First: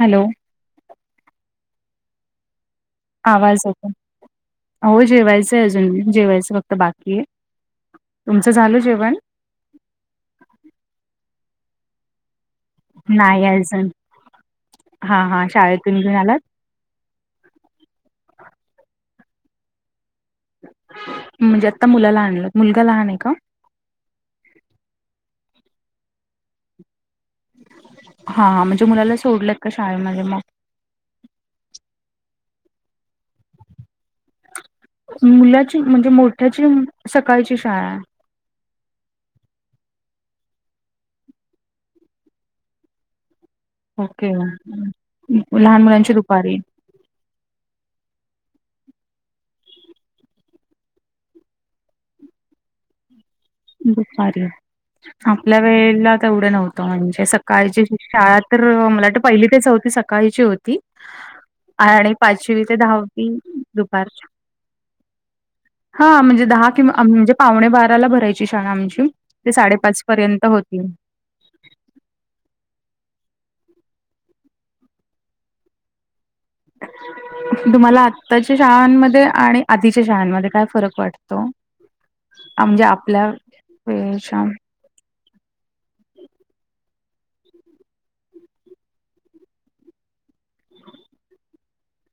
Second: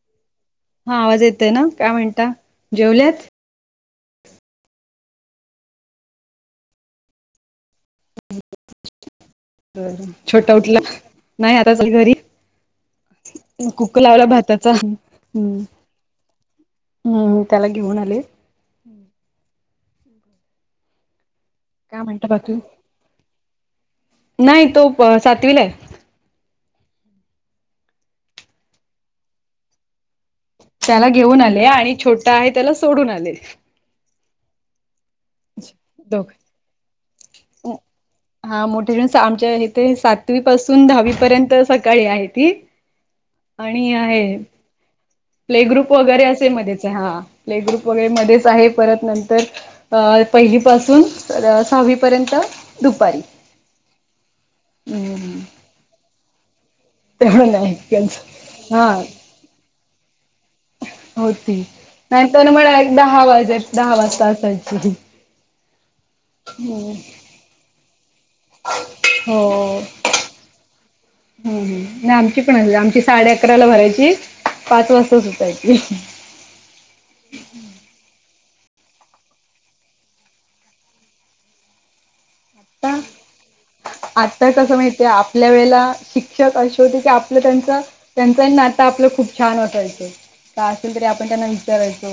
Hello हा आवाज येतय ना काय म्हणता जेवल्यात आवाज होता हो जेवायच अजून जेवायचं फक्त बाकी आहे तुमचं झालं जेवण ब छोटा उठला नाही आता चाल घरी नाही अजून. कुक लावला भाताचा हा हा हम् शाळेतून घेऊन आलात? हम्म मी त्याला घेऊन आले म्हणजे आता काय मुलाला म्हणता आणलं बाकी मुलगा लहान आहे का नाही तो सातवीला आहे हा म्हणजे मुलाला सोडलेत का शाळेमध्ये मग त्याला घेऊन आले आणि छोटा आहे त्याला सोडून आले मुलाची म्हणजे दोघ मोठ्याची सकाळची शाळा आहे हा मोठे आमच्या इथे सातवी पासून दहावी पर्यंत सकाळी आहे ती आणि के आहे प्ले लहान ग्रुप मुलांची वगैरे असे दुपारी मध्येच हा प्ले ग्रुप वगैरे मध्येच आहे परत नंतर अ पहिली पाासून सहावीपर्यंत दुपारी दुपारी हम्म आपल्या वेळेला तेवढं नव्हतं म्हणजे तेवढं नाही सकाळची शाळा तर त्यांचं हा मला वाटत पहिली तेच होती सकाळची होती होती आणि नाहीतर मग पाचवी ते डायरेक्ट दहा दहावी वाजे दहा वाजता दुपारच्या असायची. हा म्हणजे दहा किं म्हणजे पावणे बाराला भरायची शाळा आमची ते साडेपाच पर्यंत होतील हम हम नाही आमची पण अस आमची साडे अकराला भरायची पाच वाजता सुतायची अच् तुम्हाला आत्ताच्या शाळांमध्ये आणि आधीच्या शाळांमध्ये काय फरक वाटतो आ म्हणजे आता आपल्या वेळेच्या आता कसं माहिती आहे आपल्या वेळेला शिक्षक असे होते की आपलं त्यांचं त्यांचं नातं आपलं खूप छान वाटायचं का असेल तरी आपण त्यांना विचारायचो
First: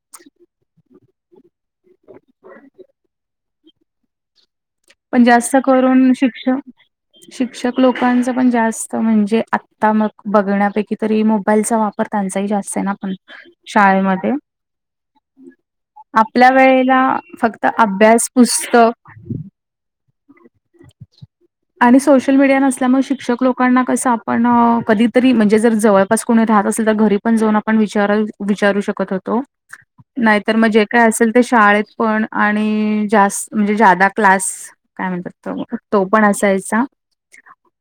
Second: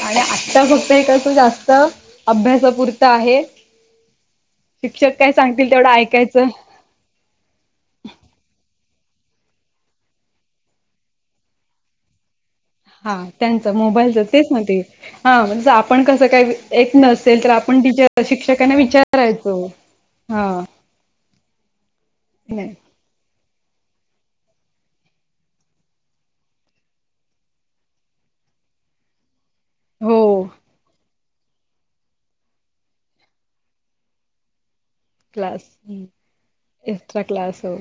आणि आता फक्त हेसं जास्त अभ्यासापुरत आहे शिक्षक पण काय जास्त सांगतील तेवढं करून ऐकायचं. शिक्षण शिक्षक लोकांच पण जास्त म्हणजे आता मग बघण्यापैकी तरी मोबाईलचा वापर त्यांचाही जास्त आहे ना पण हा त्यांच शाळेमध्ये. मोबाईलच तेच न हाण आपण कस आपल्या काही एक वेळेला नस असेल तर फक्त आपण टीचर अभ्यास, शिक्षकांना पुस्तक विचारायचो हा आणि सोशल मीडिया नाही नस त्यामुळ शिक्षक लोकांना कस आपण अ कधीतरी म्हणजे जर जवळपास कोणी राहत असेल तर घरी पण जाऊन आपण विचार विचारू शकत होतो. हो नायतर मग जे काय असेल ते शाळेत पण आणि जास् म्हणजे ज्यादा क्लास काय म्हणतात क्लास तो हं तो पण असायचा. एक्स्ट्रा क्लास हो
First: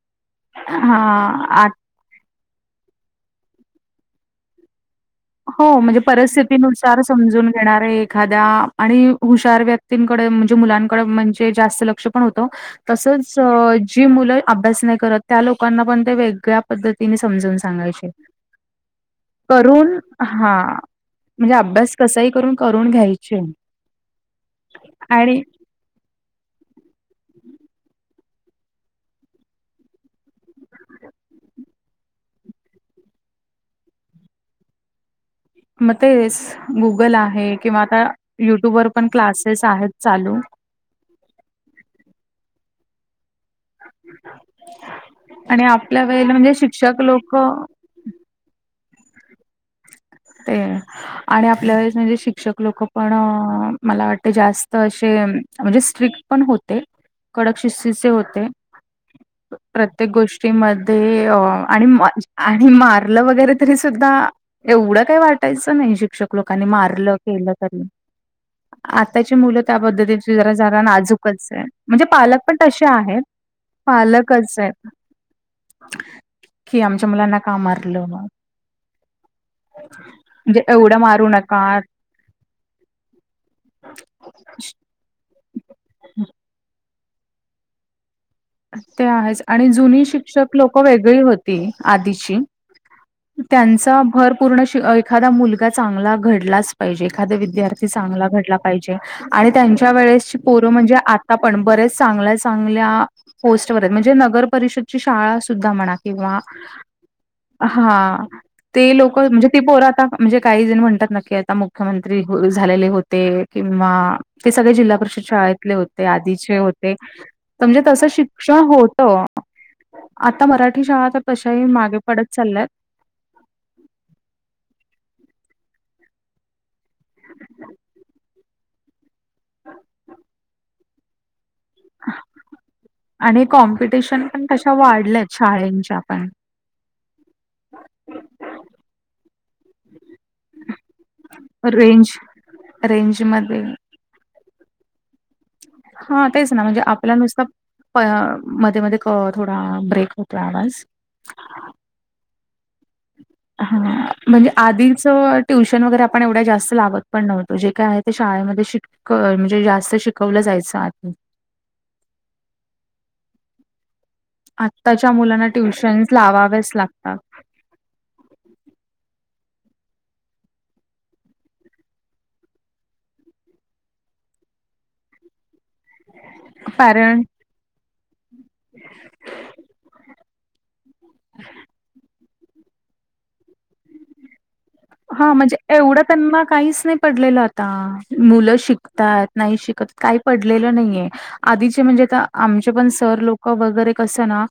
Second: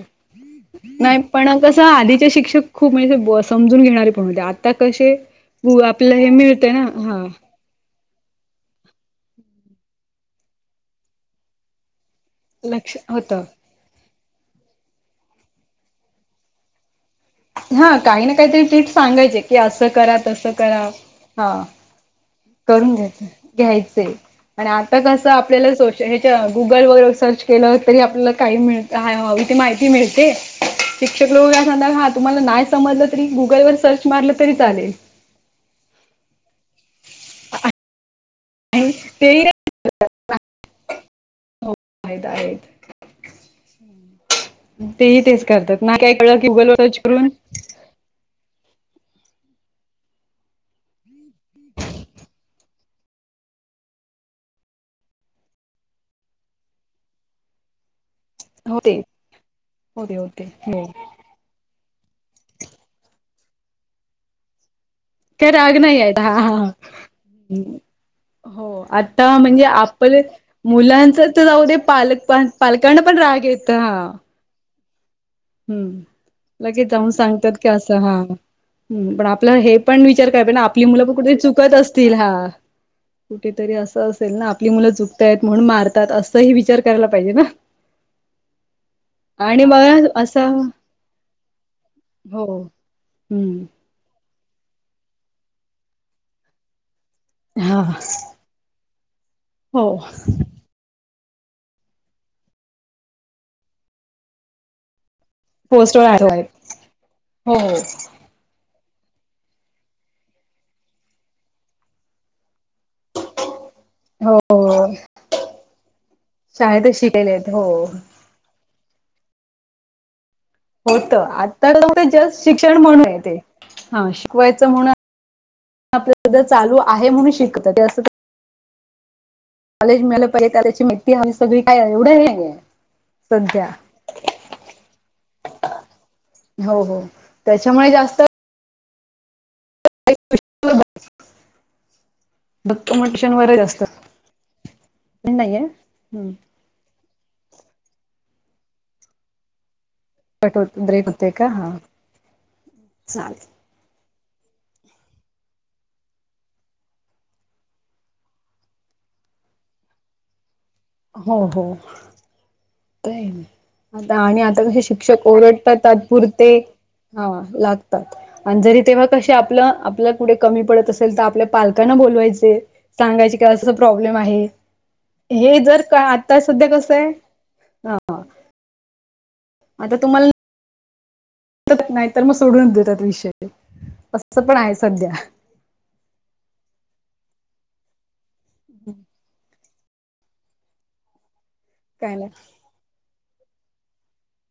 नाय हां, पण आत कसं आधीचे शिक्षक खूप म्हणजे ब समजून घेणारे पण होते आता कसे हो म्हणजे आपलं हे मिळते ना परिस्थितीनुसार हा समजून घेणारे एखाद्या आणि हुशार व्यक्तीकडे म्हणजे मुलांकड म्हणजे जास्त लक्ष पण होत लक्ष होत तसच अ जी मुलं अभ्यास नाय करत त्या लोकांना पण वेगळ्या पद्धतीने समज हा काही ना काहीतरी टिप्स सांगायचे की असं करून करा तसं हा करा हा म्हणजे अभ्यास कसही करून घ्यायच घ्यायचे आणि आता कसं आणि आपल्याला सोश ह्याच्या गुगल वगैरे सर्च केलं तरी आपल्याला काही मिळ हवी इथे माहिती मिळते. शिक्षक लोक काय म्हणतात हा तुम्हाला नाय समजलं तरी गुगल वर सर्च मारलं तरी चालेल. म ते गुगल आहे किंवा आता युट्यूब वर पण क्लासेस आहेत चालू हो आहेत आहेत. तेही तेच आणि करतात नाय आपल्या काय वेळेला कळलं की म्हणजे गुगलवर सर्च शिक्षक करून लोक ते आणि आपल्यावेळेस म्हणजे शिक्षक लोक पण मला वाटते जास्त असे म्हणजे स्ट्रिक पण होते. कडक शिस्तीचे होते होते प्रत्येक होते होते गोष्टी हो मध्ये अ आणि मा आणि मारलं वगैरे तरी सुद्धा एवढं काय राग वाटायचं नाही आहेत हा शिक्षक लोकांनी हा मारलं केलं तरी हो आताची आता मुलं म्हणजे त्या पद्धती आपले ची जरा मुलांच तर नाजूकच आहे जाऊ दे म्हणजे पालक पण तशे पालकांना पण आहेत राग येत हा पालकच येत. हम्म लगेच जाऊन मुलांना का सांगतात की असं मारलं? हा म्हणजे हूं पण आप आपलं हे पण विचार कराय पाहिजे ना आपली एवढं मुलं पण मारू कुठेतरी चुकत नका. असतील हा कुठेतरी असं असेल ना आपली मुलं चुकतायेत म्हणून मारतात असंही विचार करायला पाहिजे ना ते आहेच आणि जुनी मग असा शिक्षक लोक वेगळी होती आधीची हो हम्म त्यानं चा भर पूर्ण श एखादा मुलगा चांगला घडलाच पाहिजे एखादा हा विद्यार्थी चांगला घडला पाहीजे आणि हो त्यांच्या वेळेसी पोर म्हणजे आता पण बऱ्याच चांगल्या चांगल्या पोस्टवर येत म्हणजे नगर परिषदची शाळा सुद्धा म्हणा पोस्टवर किंवा आहेत हो हो हा ते लोक म्हणजे ती पोर आता म्हणजे काही जण म्हणतात न की आता मुख्यमंत्री झालेले होते किंवा ते सगळे हो जिल्हा परिषद शाळेतले होते आधीचे होते. शाळेतच शिकायले हो. तस शिक्षण होत आता मराठी शाळा होत तर तशाही आता मागे ते पडत जस्ट चालल्यात. शिक्षण म्हणून आहे ते हा शिकवायचं म्हणून आपल्यामध्ये चालू आहे म्हणून शिक ते अस कॉलेज मिळालं पहिजे त्याल्याची मी ती म्हणजे सगळी काय एवढं हे नायये आणि कॉम्पिटिशन पण कशा वाढल्यात शाळेनंच्या पण हो हो त्याच्यामुळे जास्त [unintelligible] रेंज रेंज डॉक्युमेंटेशन वगैरे मध्ये जास्त नाहीये हा हम्म तेच ना म्हणजे आपला नुसतं प मध्ये मध्ये थो थोडा ब्रेक हो कट होत ब्रेक होतोय का हा चालेलं. हा म्हणजे आधीच ट्युशन वगैरे आपण एवढ्या जास्त लावत पण नव्हतो जे काय आहे ते शाळेमध्ये शिक म्हणजे जास्त शिकवलं जायचं आत हो हो आता आणि आता कसे आत्ताच्या शिक्षक मुलांना ओरडतात ट्युशन्स तात्पुरते लावाव्याच लागतात. हा लागतात आणि जरी तेव्हा कसे आपलं आपल्या कुठे कमी पडत असेल तर आपल्या पालकांना बोलवायचे सांगायची का अस प्रॉब्लेम आहे हे जर का आता सध्या कसं आहे पॅरेंट ह आता तुम्हाला नाही तर मग सोडून देतात विषय असं पण आहेच हा म्हणजे एवढं त्यांना काहीच नाही पडलेलं आता मुलं शिकतात नाही शिकत काही पडलेलं नाहीये आधीचे म्हणजे काय आ आमच्या पण सर लोक वगैरे कस ना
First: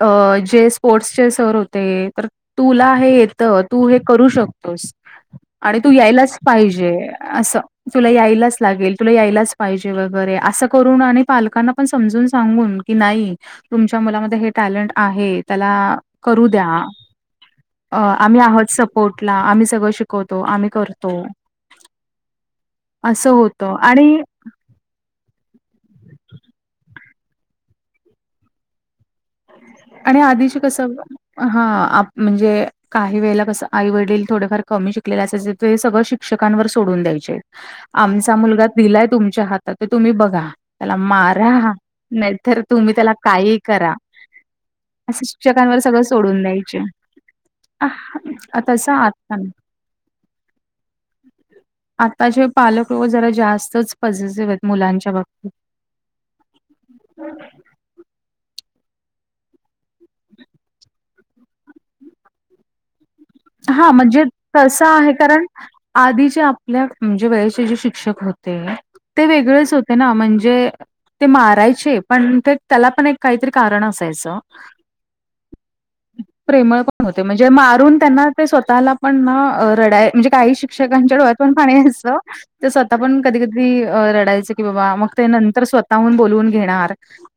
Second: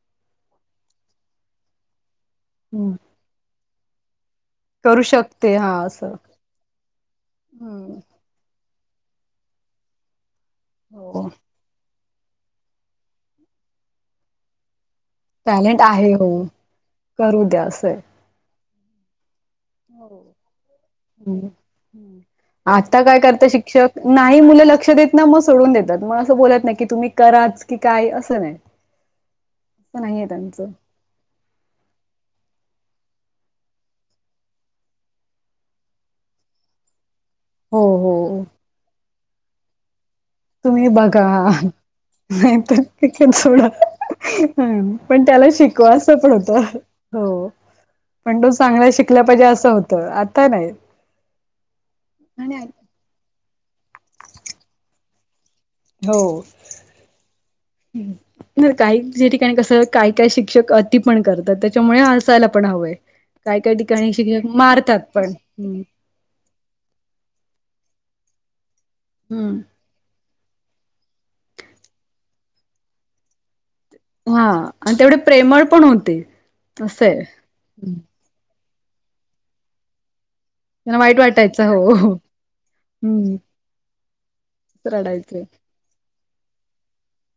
अ जे स्पोर्ट्सचे सर होते तर नाही तुला हे येतं तू हे करू शक करू शकते हा आणि तू असं यायलाच पाहिजे असं हम्म तुला यायलाच े तुला यायलाच पाहिजे वगैरे अस करून आणि हो पालकांना ण समजून सांगून की नाही तुमच्या मुमध्ये टॅलेंट आहे त्याला टॅलेंट आहे हो करू द्या करू द्या असं आहे आम्ही आहोत सपोर्टला आम्ही सगळं शिकवतो आम्ही करतो हम्म आता काय असं करत होतं शिक्षक आणि नाही मुलं लक्ष देत मग सोडून देतात मग असं बलात नाही की तुम्ही कराच की काय असं नाही असं आणि नाहीये आधीच त्यांचं कस हा म्हणजे काही वेळेला कसं आई वडील थोडेफार कमी शिकलेला अस ते सगळं शिक्षकांवर सोडून द्यायचे हो आमचा हो मुलगा दिलाय तुमच्या हात ते तुम्ही बघा तुम्ही त्याला बघा मारा नाही तर तुम्ही त्याला काही करा ह पण असं त्याला शिक्षकांवर शिकवा सगळं असं पण सोडून होतं द्यायचे. हो आह, पण तो चांगला तसं शिकला आता पाहिजे असं होतं आता नाही आताचेे आणि पालक लो जरा जास्तच पॉझिटिव्ह आहेत मुलांच्या बा हो काही ठिकाणी कसं काय काय शिक्षक अति पण करतात त्याच्यामुळे अडसायला पण हवंय. काय काय हा ठिकाणी म्हणजे शिक्षक तसं मारतात आहे पण्. कारण आधीचे आपल्या म्हणजे वेळेचे जे शिक्षक होते ते हम्म वेगळेच होते. ते ना म्हणजे ते मारायचे पण ते. प काहीत कारण अस हा आणि तेवढे प्रेमळ पण होते प्र. असं आहे. म्हणजे मारून त्यांना ते स्वतःला पण रड म्हणजे काही. त्यांना शिक्कांच्या वाईट डोळ्यात पण वाटायचं पाणी घयं हो स्वतः पण हम्म कधी कधी. गदी लडायचं की बाबा मग ते रडायचे नंतर स्वतःहून बोलवून घेणार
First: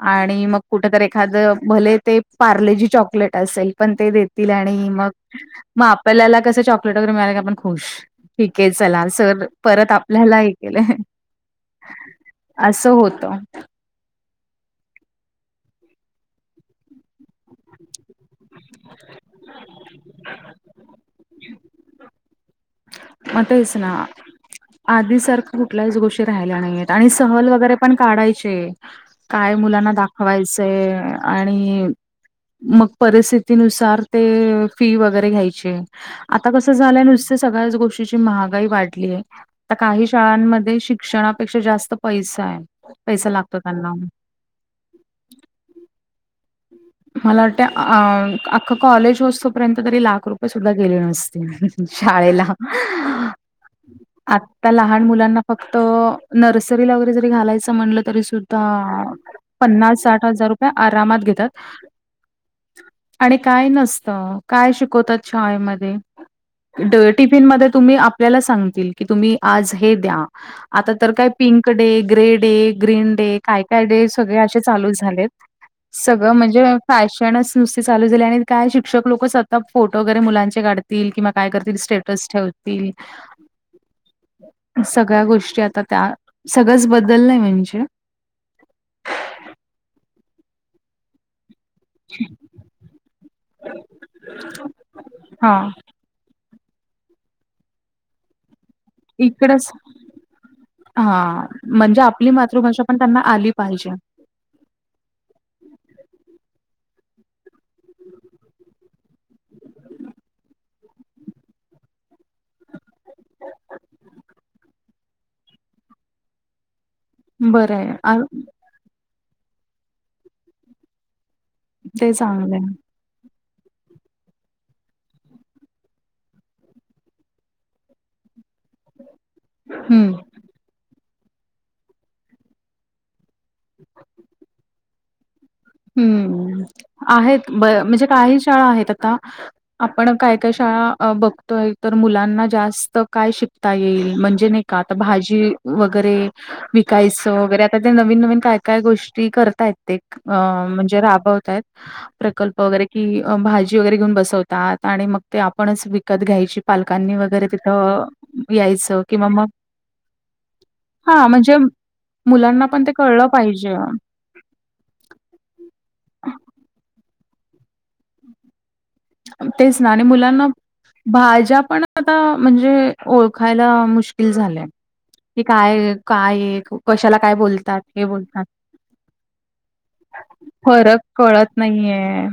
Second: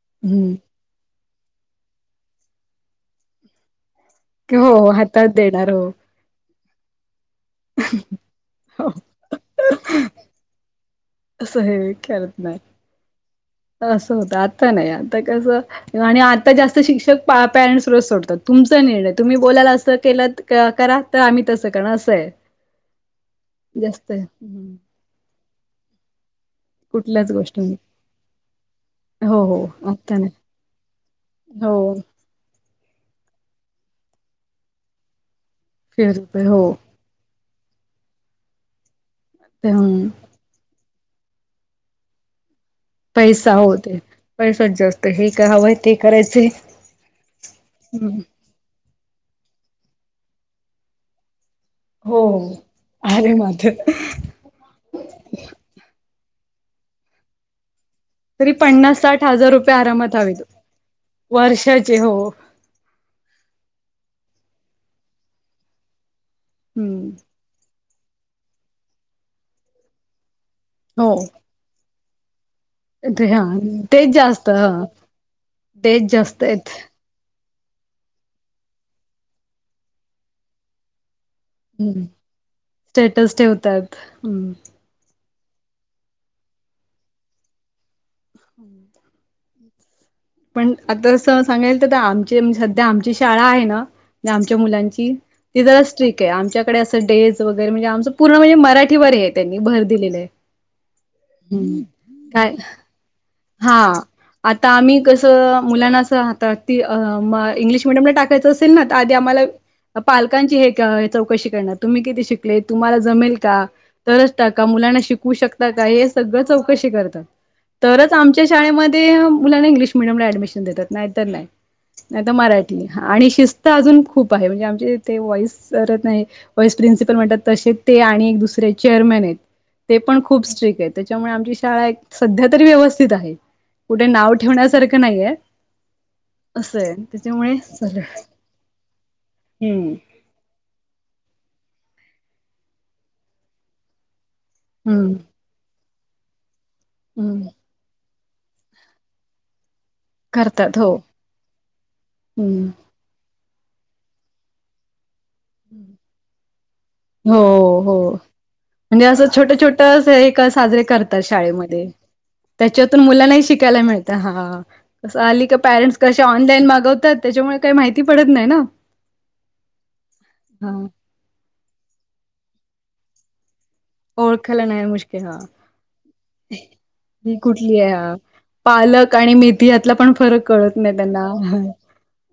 आणि हम्म मग. कुठ तर एखाद भले ते पार्ले जी चॉकलेट असेल पण ते देत. आणि हो मग हातात देणार मग हो. आपल्याला कस चॉकलेट वगैरे मिळा. पण खुश ठीक आहे चला सर परत आपल्याला हे केलंय. असं हे खेळत नाही. असं होत. असं होतं आता नाही आता कसं आणि आता जास्त शिक्षक पॅरेंट्स रच सोडतात. तुमचा निर्णय तुम्ही बोलायला असं केलं करा तर आम्ही तसं करण असं आहे. मताच ना जास्त हं. आधी सारखा कुठल्याच गोष्टी राहिल्या नाहीय. आणि कुठल्याच सहल वगैरे गोष्टीमध्ये पण काढायचे. हो काय हो मुलांना आता नाही दाखवायचंय आणि हो मग परिस्थितीनुसार ते फी वगैरे घ्यायचे फिर रुपये आता हो कस झाल्यानुस. सग्या गोष्टीची महागाई वाढली ते आहे काही हं. शाळमध्ये. क्षणापेक्षा जास्त पैसा आहे. पैसा लागतो त्यांना. होते पैसाच जास्त हे क हवं ते करायचे. मला वाटतें हो अ. कॉलेज व असतोपर्यंत तरी लाख रुपये सुद्धा गेले नसते शाळेला. हो. अरे मात आता लहान मुलांना फक्त नर्सरीला वगैरे जरी घालायचं म्हणलं. तरी पन्नास सुद्धा साठ हजार रुपये पन्नास आरामात साठ हवेत हजार रुपये आरामात घेत. वर्षाचे हो आणि काय नसतं काय शिकवतात शाळेमध्ये हम्म टिफिनमध्ये तुम्ही आपल्याला सांगतील की तुम्ही आज हे द्या आता हो तर काय pink day grey day green ते डे हा काय काय डे तेच सगळे जास्त असे ह चालू झालेत तेच सगळं जास्त म्हणजे आहेत फॅशनच नुसती चालू झाले आणि काय शिक्षक लोकच आता फोटो वगैरे मुलांचे काढत. किंवा काय करतील हं. स्टेटस ठेवतील. स्टेटस ठेवतात हं. सगळ्या गोष्टी आता त्या सगळंच बदललंय म्हणजे. हम्. पण आतां सांगाल तर आमची सध्या आमची शाळा आहे ना आमच्या मुलांची ती हां. जरा स्ट्रिक आहे आमच्याकडे असं डेज वगैरे म्हणजे आमच पूर्ण म्हणजे मराठी. इकड हा म्हणजे आपली काय मातृभाषा पण त्यांना आली. हा पाहिजे. आता आम्ही कसं मुलांना असं ह ती इंग्लिश मिीडियमला टाकायचं असेल ना तर आधी आम्हाला. पालकांची हे का चौकशी करणार तुम्ही किती शिकले तुम्हाला जमेल का. तरच टाका मुलांना शिकवू शकता का हे सगळं चौकशी करतात. बरं तरच आहे. आमच्या शाळेमध्ये मुलांना इंग्लिश मिडियम ला ऍडमिशन देतात नाहीत नाही ते नाही तर चांगलं आहे. मराठी. आणि शिस्त अजून खूप आहे म्हणजे आमचेथे वॉईस सरत नाही वईस प्रिन्सिपल म्हणतात तसेच ते आणि एक दुसऱ्या. चेअरमॅन आहेत ते हं. पण खूप स्ट्रिक आहेत त्याच्यामुळे आमची शाळा एक सध्या तरी व्यवस्थित आहे. कुठे नाव ठेवण्यासारखं नाहीये हम्म असं आहे आहेत त्याच्यामुळे ब चालेल. म्हणजे काही शाळा आहेत आता हम्म आपण काय काय शाळा. अ बघतोय तर मुलांना जास्त काय शिकता येईल म्हणजे नाही का आता हम्म भाजी वगैरे विकायचं हम्म वगैरे आता ते नवीन नवीन काय काय गोष्टी करताय ते अ करतात हो म्हणजे राबवत आहेत प्रकल्प हम्म. वगैरे की भाजी वगैरे घेऊन बसवतात आणि मग ते आपणच विकत घ्यायची पालकांनी वगैरे हो हो तिथं यायचं म्हणजे असं किंवा मग छोटं साजरे करतात हां, म्हणजे शाळेमध्ये मुलांना पण ते त्याच्यातून कळलं मुलांनाही पाहिजे. शिकायला मिळत हा तं आली का पॅरेंट्स कसेा ऑनलाईन मागवतात त्याच्यामुळे काही माहिती पडत नाही ना तेच ना आणि मुलांना हा भाज्या पण आता म्हणजे ओळखायला मु मुकल झालं ओळखायला नाही मुश्किल हा क काय काय कशाला काय ही कुठली बोलतात आहे हे हा. बोलतात पालक आणि मेथीयातला पण फरक कळत नाही फरक त्यांना कळत नाहीये.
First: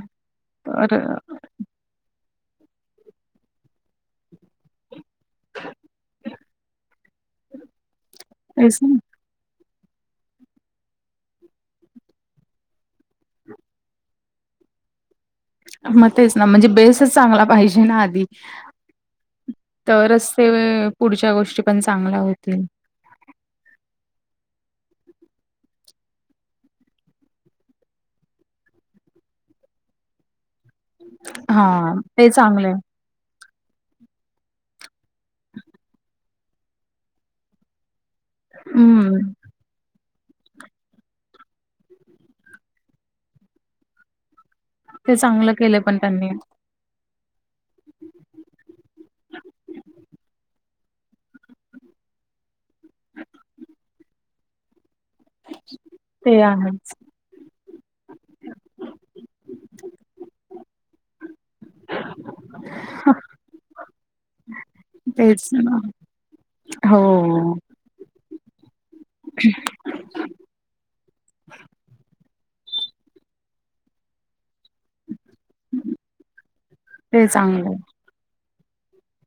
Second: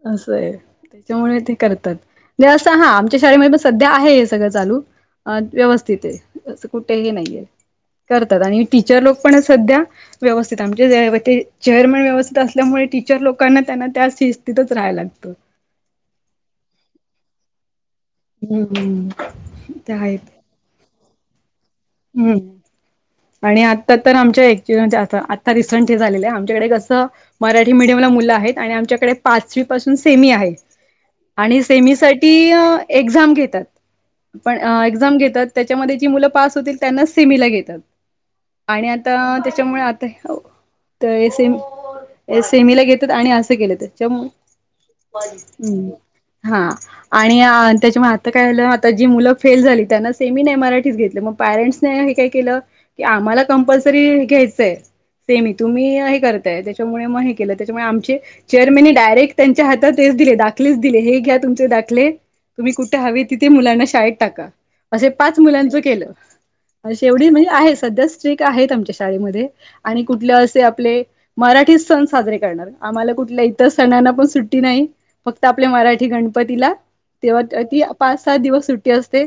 तर त्याच्यामुळे ते करतात असं हा आमच्या शाळेमध्ये पण सध्या आहे हे सगळं चालू व्यवस्थित आहे नाहीे करतात आणि तेच ना टीचर लोक पण सध्या. व्यवस्थित आम ते चेअरमन व्यवस्थित असल्यामुळे टीचर लोकांना त्यांना त्या स्ितीतच राहायला लागतं मग तेच ना म्हणजे बेसच चांगला पाहिजे ना आधी. हम्म तेेत तरच ते पुढच्या गोष्टी पण चांगल्या होतील आणि आत्ता तर आमच्याक्च्यु म्हणजे आत्ता रिसंट हे झालेलं आहे आमच्याकडे कसं मराठी मीडियमला मुलं आहेत आणि आमच्याकडे पाचवी पासून सेमी आहे आणि हां ते सेमीसाठी चांगलंय. एक्झाम घेतात पण एक्झाम घेतात त्याच्यामध्ये जी मुलं पास होतील त्यांना सेला घेतात आणि आ हम्म. त्याच्यामुळे आता सेमीला घेतात आणि असं केलेतच्यामुळे ते चांगलं केलं पण त्यांनी हम् हा आणि त्याच्यामुळे आता काय आलं आता जी मुलं फेल झाली त्यांना सेमीने एम आरआीच घेतलं मग पॅरेंट्सने हे काय केलं की आम्हाला कंपल्सरी घ्यायचंय सेमी ह तुम्ही हे ते करताय आहेच. त्याच्यामुळे मग हे केलं त्याच्यामुळे आमचे चेअरमनने डायरेक्ट त्यांच्या हातात हेच दिले दाखलेच दिले हे घ्या तुमचे दाखले तुम्ही कुठे हवे तिथे मुलांना शाळेत टाका असे पाच तेच ना. मुलांचं केलं अ शेवढी म्हणजे हो. आहे सध्या स्ट्रिक आहे आमच्या शाळेमध्ये आणि कुठले असे आपले मराठी सण साजरे करणार आम्हाला कुठल्या इतर सणांना पण सुट्टी नाही फक्त आपल्या मराठी गणपतीला ते तेव्हा चांगलंय. ती पाच सात दिवस सुट्टी असते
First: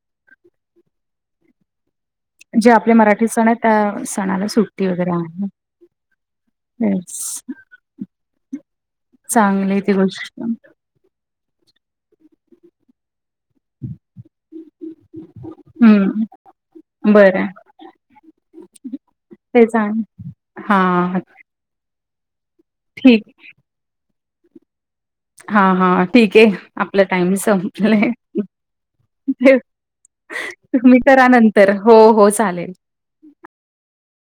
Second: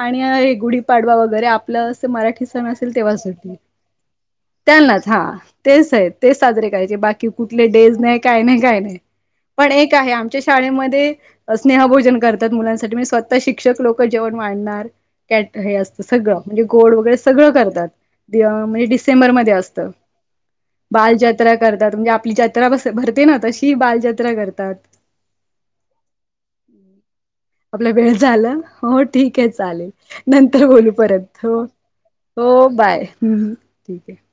आणि हे गुढीपाडवा वगैरे आपलं अस मराठी सण जे आपले असेल मराठी सण तेव्हासाठी आहेत त्या सणाला सुट्टी त्यांनाच वगैरे हा आहे. तेच आहेत तेच साजरे करायचे बाकी तेच कुठले डेज नाही काय नाही काय नाही पण चांगली ती एक आहे आमच्या गोष्ट. शाळेमध्ये स्नेहभोजन करतात मुलांसाठी मणजे स्वतः शिक्षक लोक जेवण मांडणार कॅट हे असतं हं, सगळं म्हण बरं तेच आणि हां, त्रा करतात म्हणजे आपली जत्रा ठीक भरते ना तशी बाल जत्रा करतात हां, हां, ठीक आहे. आपला टाईम आपला संपलाय. वेळ झालं हो ठीक आहे ते चालेल नंतर बोलू तुम्ही करा परत हो नंतर. हो चालेल. बाय ठीक आहे